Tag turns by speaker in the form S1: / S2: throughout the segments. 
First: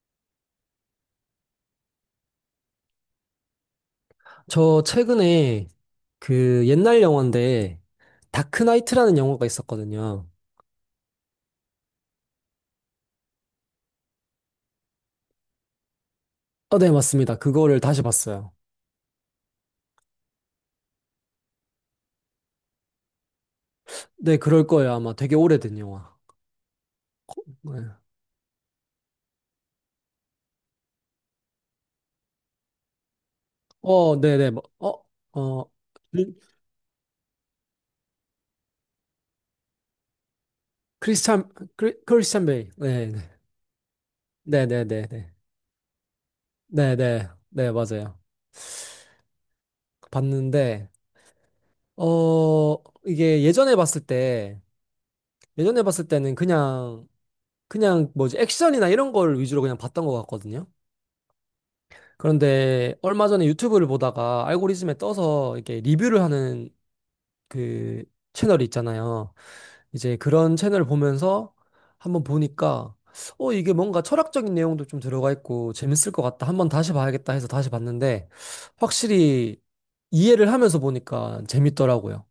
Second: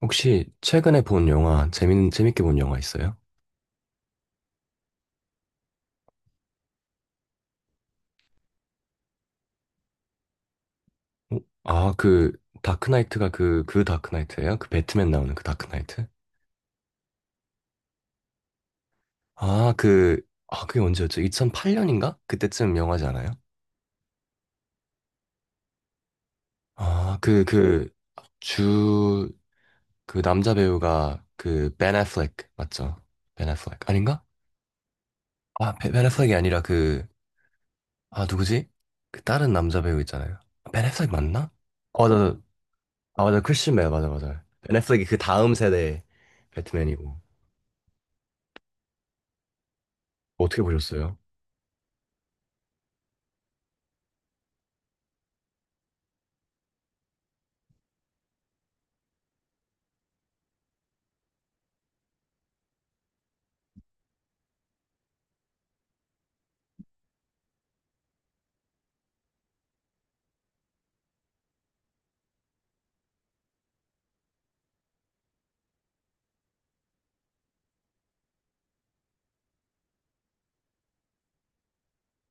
S1: 혹시 최근에 본 영화, 재밌게 본 영화 있어요?
S2: 저 최근에 그 옛날 영화인데 다크나이트라는 영화가 있었거든요.
S1: 어? 아, 그, 다크나이트가 그 다크나이트예요? 그 배트맨 나오는 그 다크나이트?
S2: 네, 맞습니다. 그거를 다시 봤어요.
S1: 아, 그, 아, 그게 언제였죠? 2008년인가? 그때쯤 영화지 않아요?
S2: 네, 그럴 거예요. 아마 되게 오래된 영화.
S1: 아, 그,
S2: 네.
S1: 그, 주, 그 남자 배우가 그, 벤 애플렉, 맞죠? 벤 애플렉, 아닌가?
S2: 네, 네. 어,
S1: 아, 벤 애플렉이
S2: 그-
S1: 아니라 그, 아, 누구지? 그 다른 남자 배우 있잖아요. 벤 애플렉
S2: 크리스찬
S1: 맞나? 어, 나,
S2: 크리스찬 베일. 네,
S1: 아 맞아 크리스맨 맞아 맞아.
S2: 네, 네,
S1: 넷플릭이
S2: 네,
S1: 그
S2: 네,
S1: 다음 세대
S2: 네, 네,
S1: 배트맨이고.
S2: 네, 네, 맞아요.
S1: 어떻게
S2: 봤는데
S1: 보셨어요?
S2: 이게 예전에 봤을 때 예전에 봤을 때는 그냥 뭐지 액션이나 이런 걸 위주로 그냥 봤던 것 같거든요. 그런데 얼마 전에 유튜브를 보다가 알고리즘에 떠서 이렇게 리뷰를 하는 그 채널이 있잖아요. 이제 그런 채널을 보면서 한번 보니까 이게 뭔가 철학적인 내용도 좀 들어가 있고 재밌을 것 같다. 한번 다시 봐야겠다 해서 다시 봤는데 확실히 이해를 하면서 보니까 재밌더라고요.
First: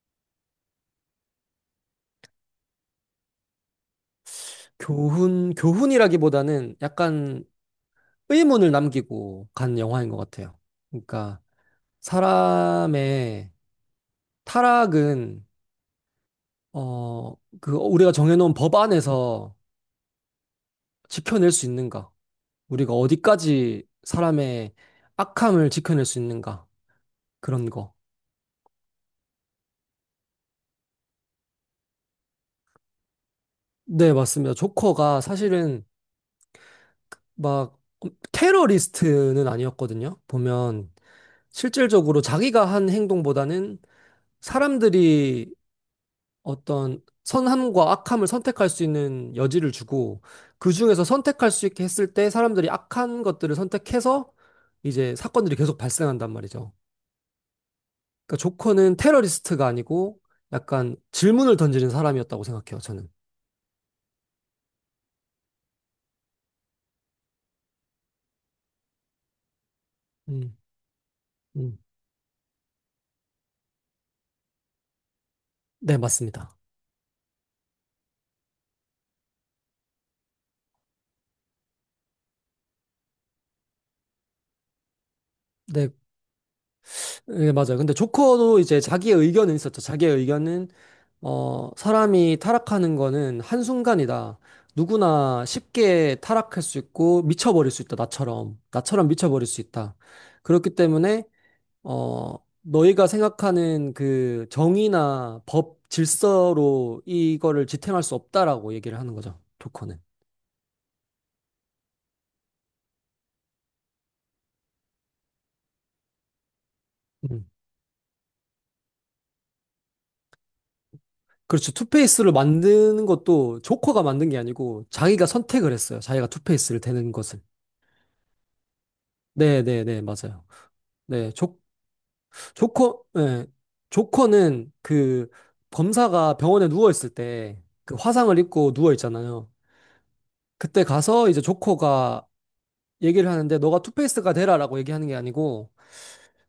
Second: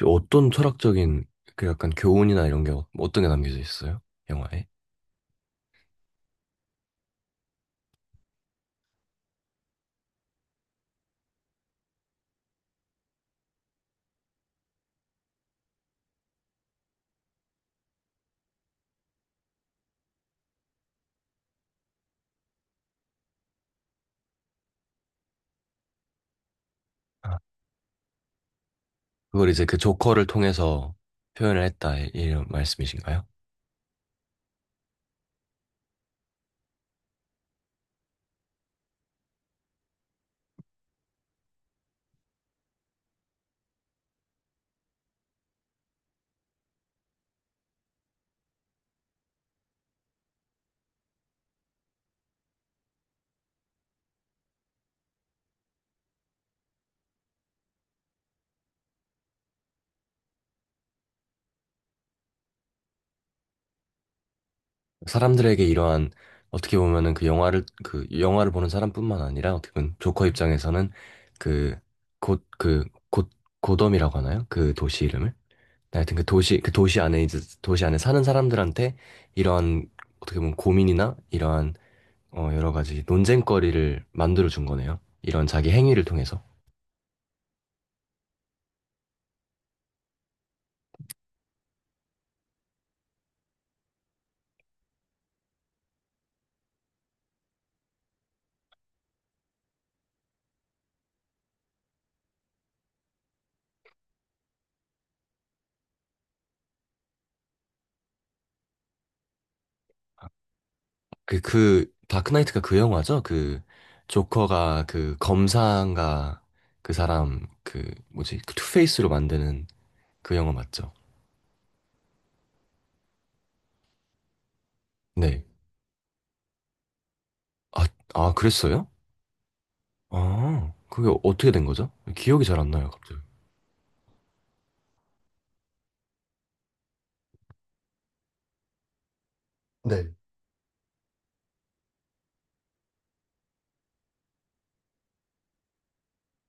S1: 혹시 어떤 철학적인 그 약간 교훈이나 이런 게 어떤 게 남겨져 있어요? 영화에?
S2: 교훈이라기보다는 약간 의문을 남기고 간 영화인 것 같아요. 그러니까 사람의 타락은 어, 그 우리가 정해놓은 법 안에서 지켜낼 수 있는가? 우리가 어디까지 사람의 악함을 지켜낼 수 있는가?
S1: 아.
S2: 그런 거.
S1: 그걸 이제 그 조커를 통해서 표현을 했다 이런 말씀이신가요?
S2: 네, 맞습니다. 조커가 사실은 막 테러리스트는 아니었거든요. 보면 실질적으로 자기가 한 행동보다는 사람들이 어떤 선함과 악함을 선택할 수 있는 여지를 주고 그 중에서 선택할 수 있게 했을 때 사람들이 악한 것들을 선택해서 이제 사건들이 계속 발생한단 말이죠. 그러니까 조커는 테러리스트가 아니고 약간 질문을 던지는 사람이었다고 생각해요, 저는.
S1: 사람들에게 이러한 어떻게 보면은 그 영화를 보는 사람뿐만 아니라 어떻게 보면 조커
S2: 음,
S1: 입장에서는 그
S2: 음.
S1: 곧 곧 고덤이라고 하나요? 그 도시 이름을?
S2: 네,
S1: 하여튼 그
S2: 맞습니다.
S1: 도시, 그 도시 안에 이제 도시 안에 사는 사람들한테 이러한 어떻게 보면 고민이나 이러한 어, 여러 가지 논쟁거리를 만들어 준 거네요. 이런 자기
S2: 네,
S1: 행위를 통해서.
S2: 네, 맞아요. 근데 조커도 이제 자기의 의견은 있었죠. 자기의 의견은, 사람이 타락하는 거는 한순간이다. 누구나 쉽게 타락할 수 있고 미쳐버릴 수 있다. 나처럼. 나처럼 미쳐버릴 수 있다. 그렇기 때문에, 어, 너희가 생각하는 그 정의나 법, 질서로 이거를 지탱할 수 없다라고 얘기를 하는 거죠. 조커는.
S1: 그, 그, 다크나이트가 그 영화죠? 그, 조커가 그 검사인가 그 사람,
S2: 음.
S1: 그, 뭐지, 그 투페이스로 만드는 그 영화 맞죠?
S2: 그렇죠. 투페이스를 만드는 것도 조커가 만든 게 아니고 자기가
S1: 네.
S2: 선택을 했어요. 자기가 투페이스를 되는 것을.
S1: 아, 아, 그랬어요?
S2: 네, 네, 네, 맞아요.
S1: 아, 그게
S2: 네,
S1: 어떻게
S2: 조,
S1: 된 거죠? 기억이 잘 안 나요,
S2: 조커,
S1: 갑자기.
S2: 네. 조커는 그 범사가 병원에 누워 있을 때 그 화상을 입고 누워 있잖아요.
S1: 네.
S2: 그때 가서 이제 조커가 얘기를 하는데 너가 투페이스가 되라라고 얘기하는 게 아니고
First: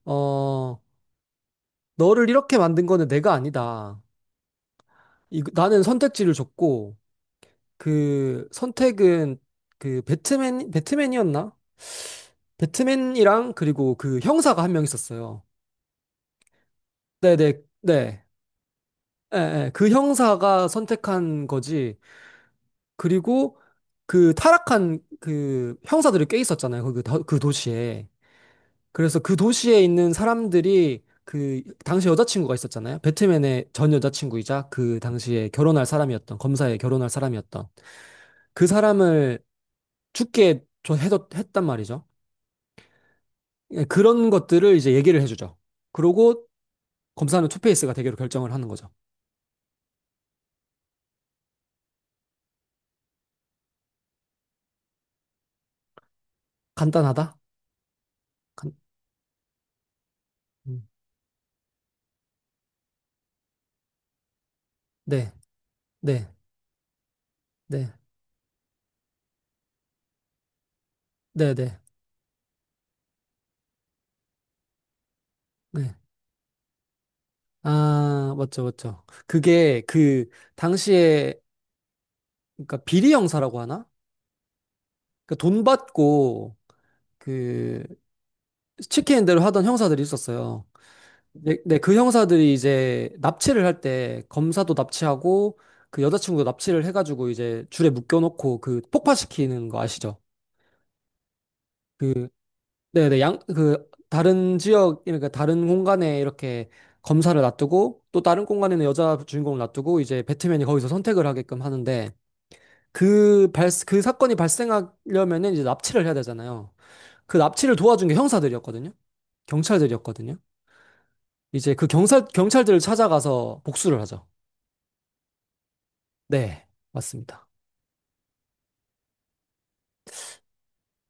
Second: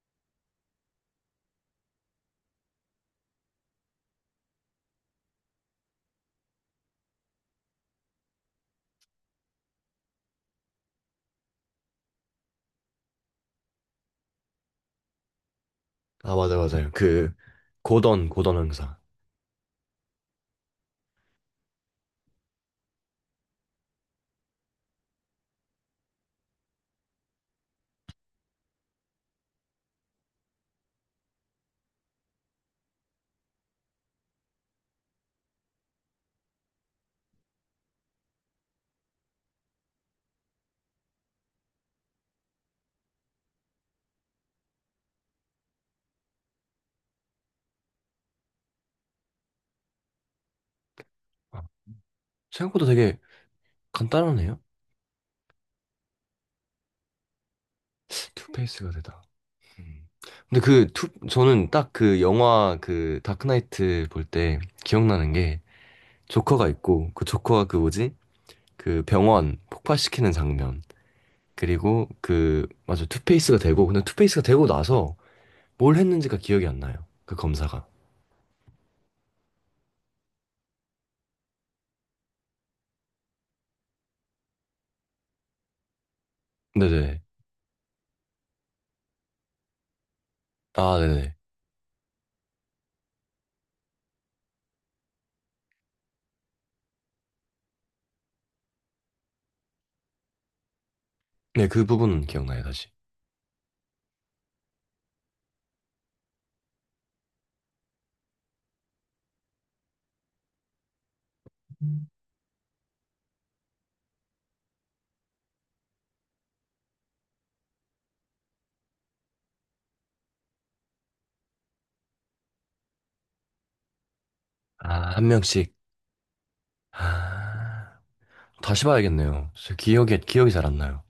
S2: 어, 너를 이렇게 만든 거는 내가 아니다. 이, 나는 선택지를 줬고 그 선택은 그 배트맨이었나? 배트맨이랑 그리고 그 형사가 한 명 있었어요.
S1: 아, 맞아, 맞아요. 그,
S2: 네네 네.
S1: 고던 형사.
S2: 예, 예. 그 형사가 선택한 거지. 그리고 그 타락한 그 형사들이 꽤 있었잖아요. 그 도시에. 그래서 그 도시에 있는 사람들이 그 당시 여자친구가 있었잖아요. 배트맨의 전 여자친구이자 그 당시에 결혼할 사람이었던 검사에 결혼할 사람이었던 그 사람을 했단 말이죠. 예, 그런 것들을 이제 얘기를 해주죠. 그러고 검사는 투페이스가 되기로 결정을 하는 거죠.
S1: 생각보다 되게 간단하네요.
S2: 간단하다? 간-
S1: 투페이스가 되다. 음. 근데 그
S2: 음.
S1: 투, 저는 딱 그 영화 그 다크나이트 볼 때 기억나는
S2: 네,
S1: 게
S2: 네,
S1: 조커가 있고 그 조커가 그
S2: 네,
S1: 뭐지? 그 병원 폭발시키는 장면.
S2: 네, 네,
S1: 그리고 그 맞아 투페이스가 되고 근데 투페이스가 되고 나서
S2: 네.
S1: 뭘 했는지가 기억이 안 나요. 그 검사가.
S2: 아, 맞죠, 맞죠. 그게 그 당시에 그러니까 비리 형사라고 하나? 그돈 받고
S1: 네네.
S2: 그 시키는 대로 하던 형사들이 있었어요.
S1: 아, 네네.
S2: 네, 네, 그 형사들이 이제 납치를 할 때 검사도 납치하고 그 여자친구도 납치를 해가지고 이제 줄에 묶여놓고 그 폭파시키는 거 아시죠?
S1: 네, 그 부분은
S2: 그
S1: 기억나요, 다시.
S2: 네네, 양, 그, 다른 지역, 그러니까 다른 공간에 이렇게 검사를 놔두고 또 다른 공간에는 여자 주인공을 놔두고 이제 배트맨이 거기서 선택을 하게끔 하는데 그 사건이 발생하려면은 이제 납치를 해야 되잖아요. 그 납치를 도와준 게 형사들이었거든요. 경찰들이었거든요. 경찰들을 찾아가서 복수를 하죠.
S1: 아, 한 명씩.
S2: 네, 맞습니다.
S1: 아, 다시 봐야겠네요. 저 기억이 잘 안 나요.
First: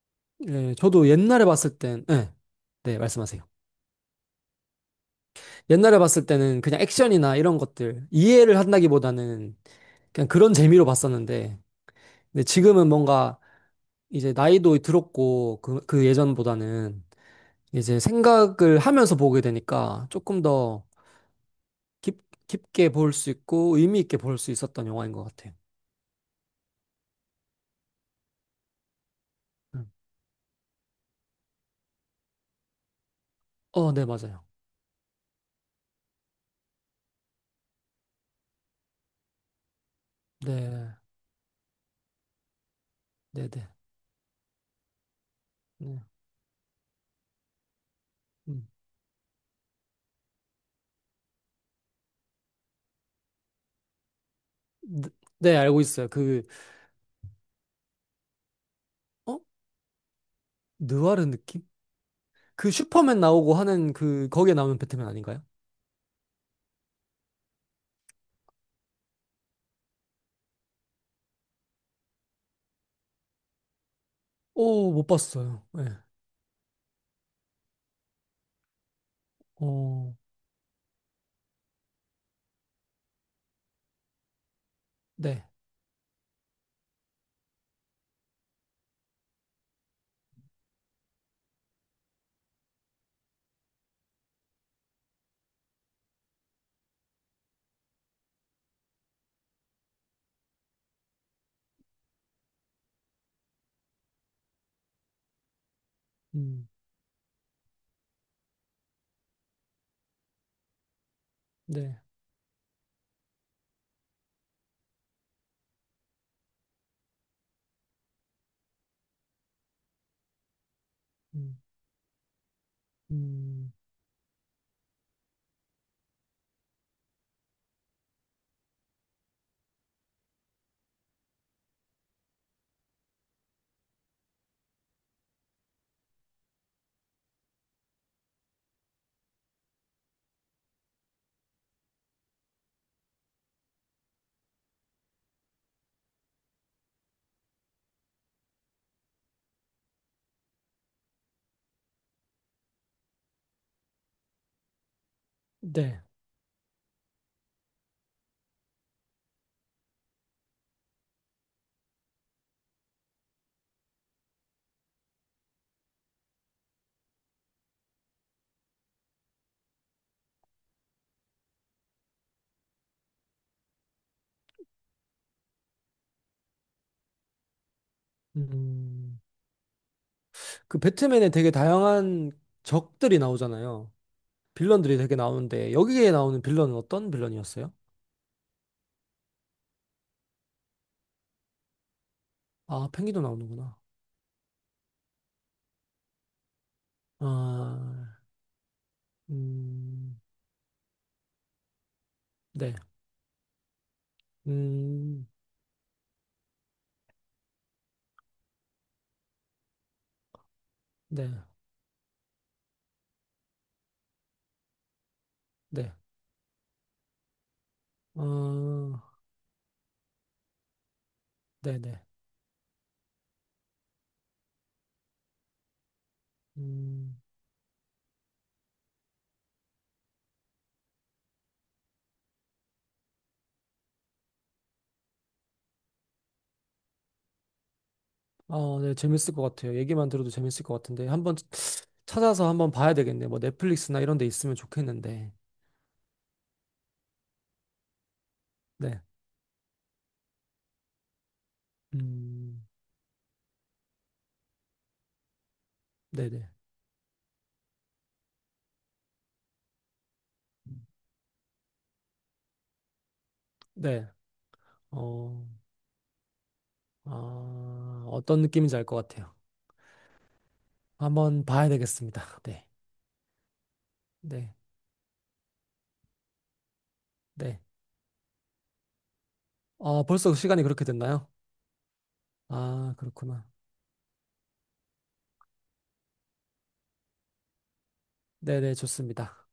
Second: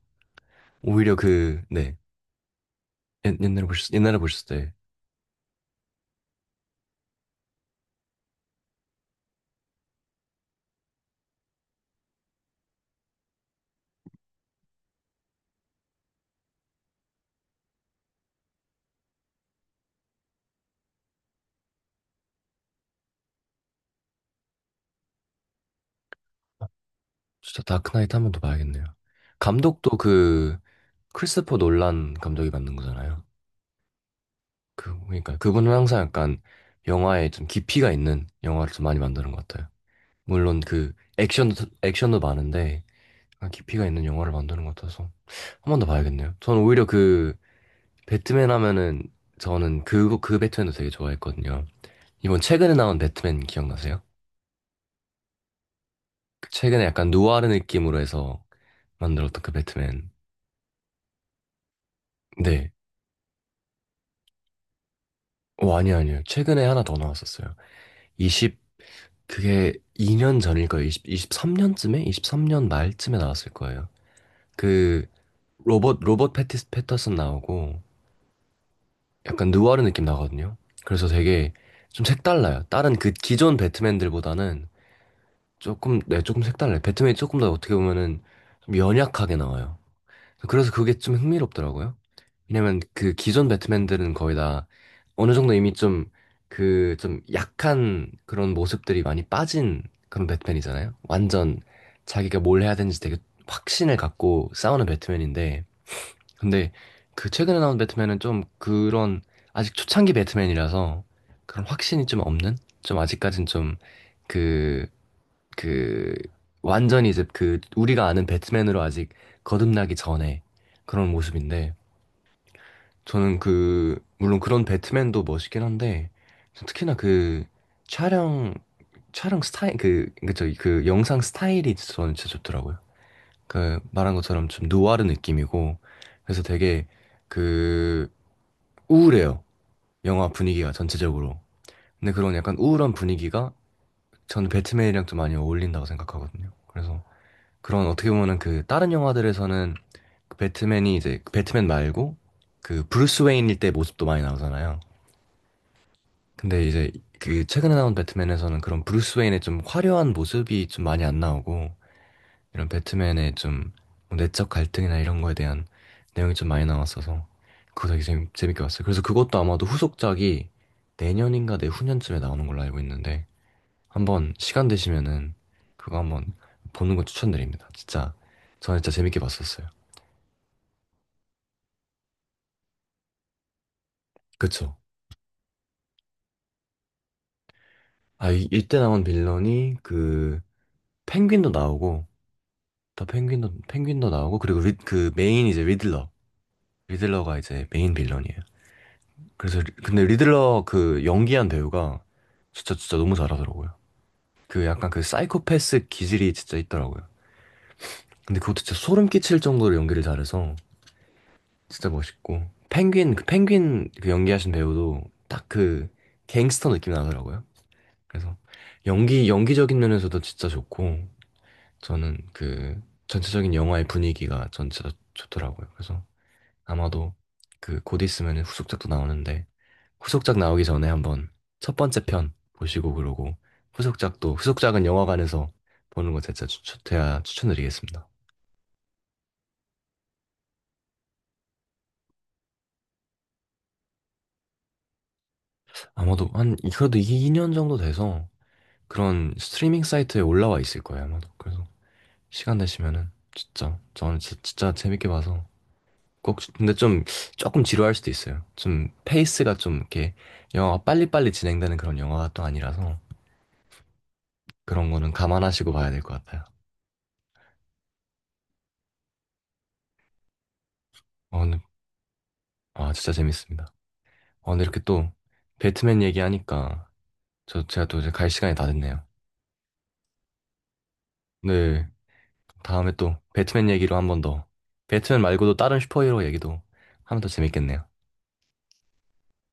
S2: 예, 저도
S1: 오히려
S2: 옛날에
S1: 그,
S2: 봤을
S1: 네.
S2: 땐, 예, 네, 말씀하세요.
S1: 옛날에 보셨을 때.
S2: 옛날에 봤을 때는 그냥 액션이나 이런 것들 이해를 한다기보다는 그냥 그런 재미로 봤었는데, 근데 지금은 뭔가 이제 나이도 들었고, 그 예전보다는 이제 생각을 하면서 보게 되니까 조금 더 깊게 볼 수 있고 의미 있게 볼 수 있었던 영화인 것 같아요.
S1: 진짜 다크나이트 한 번 더 봐야겠네요.
S2: 음.
S1: 감독도 그 크리스토퍼 놀란 감독이 만든 거잖아요.
S2: 네, 맞아요.
S1: 그 그러니까 그분은 항상 약간 영화에 좀 깊이가 있는 영화를 좀 많이 만드는 것 같아요. 물론
S2: 네,
S1: 그 액션도 많은데
S2: 네,
S1: 약간
S2: 네.
S1: 깊이가 있는 영화를 만드는 것 같아서 한 번 더
S2: 네,
S1: 봐야겠네요. 저는 오히려 그 배트맨
S2: 음.
S1: 하면은 저는 그거 그 배트맨도 되게 좋아했거든요. 이번 최근에 나온 배트맨 기억나세요?
S2: 네, 네, 알고 있어요. 그,
S1: 그 최근에 약간 누아르 느낌으로 해서
S2: 어?
S1: 만들었던 그 배트맨.
S2: 느와르 느낌? 그
S1: 네,
S2: 슈퍼맨 나오고 하는 그, 거기에 나오는 배트맨 아닌가요?
S1: 어, 아니요, 아니요. 최근에 하나 더 나왔었어요. 20, 그게 2년 전일 거예요. 20, 23년쯤에? 23년 말쯤에 나왔을 거예요.
S2: 오, 못
S1: 그,
S2: 봤어요. 네.
S1: 로봇 패티스, 패터슨 나오고, 약간 느와르 느낌
S2: 어,
S1: 나거든요. 그래서 되게 좀 색달라요. 다른 그 기존 배트맨들보다는
S2: 네.
S1: 조금, 네, 조금 색달라요. 배트맨이 조금 더 어떻게 보면은 좀 연약하게 나와요. 그래서 그게 좀 흥미롭더라고요. 왜냐면 그 기존 배트맨들은 거의 다 어느 정도 이미 좀 그 좀 약한 그런 모습들이 많이 빠진 그런 배트맨이잖아요. 완전 자기가 뭘 해야 되는지 되게 확신을 갖고 싸우는 배트맨인데
S2: 음,
S1: 근데 그 최근에 나온 배트맨은 좀 그런 아직 초창기 배트맨이라서 그런
S2: 네.
S1: 확신이 좀 없는 좀 아직까진 좀그 그 완전히 이제 그 우리가 아는 배트맨으로 아직 거듭나기 전에 그런
S2: 음,
S1: 모습인데 저는
S2: 음,
S1: 그 물론 그런 배트맨도 멋있긴 한데 특히나 그 촬영 촬영 스타일 그 그저 그 영상 스타일이 저는 진짜 좋더라고요. 그 말한 것처럼 좀 누아르 느낌이고 그래서 되게 그 우울해요. 영화 분위기가 전체적으로. 근데 그런 약간 우울한 분위기가 저는 배트맨이랑 좀 많이 어울린다고 생각하거든요. 그래서 그런 어떻게 보면은 그 다른 영화들에서는 그 배트맨이 이제 그 배트맨 말고 그 브루스 웨인일 때 모습도 많이 나오잖아요.
S2: 네.
S1: 근데 이제 그 최근에 나온 배트맨에서는 그런 브루스 웨인의 좀 화려한 모습이 좀 많이 안 나오고 이런 배트맨의 좀뭐 내적 갈등이나 이런 거에 대한 내용이 좀 많이 나왔어서 그거 되게 재밌게 봤어요. 그래서 그것도 아마도 후속작이 내년인가 내후년쯤에 나오는 걸로 알고 있는데 한번 시간 되시면은 그거 한번 보는 거 추천드립니다. 진짜 저는 진짜
S2: 음,
S1: 재밌게 봤었어요.
S2: 그 배트맨에 되게 다양한 적들이 나오잖아요.
S1: 그쵸.
S2: 빌런들이 되게 나오는데 여기에 나오는 빌런은 어떤 빌런이었어요?
S1: 이때 나온 빌런이 그 펭귄도 나오고,
S2: 아,
S1: 더
S2: 펭귄도
S1: 펭귄도,
S2: 나오는구나.
S1: 펭귄도 나오고, 그리고 리, 그 메인 이제 리들러. 리들러가 이제 메인
S2: 아,
S1: 빌런이에요. 그래서, 근데
S2: 음,
S1: 리들러 그 연기한 배우가
S2: 네,
S1: 진짜 진짜 너무 잘하더라고요. 그 약간 그
S2: 음,
S1: 사이코패스 기질이 진짜 있더라고요. 근데 그것도 진짜 소름 끼칠 정도로 연기를 잘해서
S2: 네,
S1: 진짜 멋있고. 펭귄, 그 펭귄 그 연기하신 배우도 딱 그
S2: 네,
S1: 갱스터 느낌 나더라고요. 그래서
S2: 어,
S1: 연기적인 면에서도 진짜 좋고,
S2: 네, 네,
S1: 저는 그 전체적인 영화의 분위기가 전체가 좋더라고요. 그래서 아마도
S2: 음,
S1: 그 곧 있으면 후속작도 나오는데 후속작 나오기 전에 한번 첫 번째 편 보시고 그러고 후속작도 후속작은 영화관에서 보는 거 진짜 추천해야 추천드리겠습니다.
S2: 아, 네, 재밌을 것 같아요. 얘기만 들어도 재밌을 것 같은데 한번 찾아서 한번 봐야 되겠네. 뭐 넷플릭스나 이런 데 있으면 좋겠는데,
S1: 아마도 한 그래도 2년 정도 돼서
S2: 네,
S1: 그런 스트리밍 사이트에 올라와 있을 거예요. 아마도 그래서 시간
S2: 음,
S1: 되시면은 진짜 저는 진짜 재밌게 봐서
S2: 네,
S1: 꼭,
S2: 네,
S1: 근데 좀, 조금 지루할 수도 있어요. 좀, 페이스가 좀, 이렇게, 영화가 빨리빨리 진행되는 그런 영화가 또 아니라서,
S2: 네,
S1: 그런 거는
S2: 어.
S1: 감안하시고 봐야 될 것 같아요.
S2: 아, 어떤 느낌인지 알 것 같아요.
S1: 어,
S2: 한번
S1: 근데,
S2: 봐야 되겠습니다. 네,
S1: 아, 진짜 재밌습니다.
S2: 네,
S1: 어, 근데 이렇게 또, 배트맨 얘기하니까,
S2: 네.
S1: 저, 제가 또 이제 갈 시간이 다 됐네요.
S2: 어, 벌써 시간이 그렇게 됐나요?
S1: 네, 다음에
S2: 아,
S1: 또,
S2: 그렇구나.
S1: 배트맨 얘기로 한번 더, 배트맨 말고도 다른 슈퍼히어로 얘기도 하면 더 재밌겠네요.
S2: 네, 네, 좋습니다.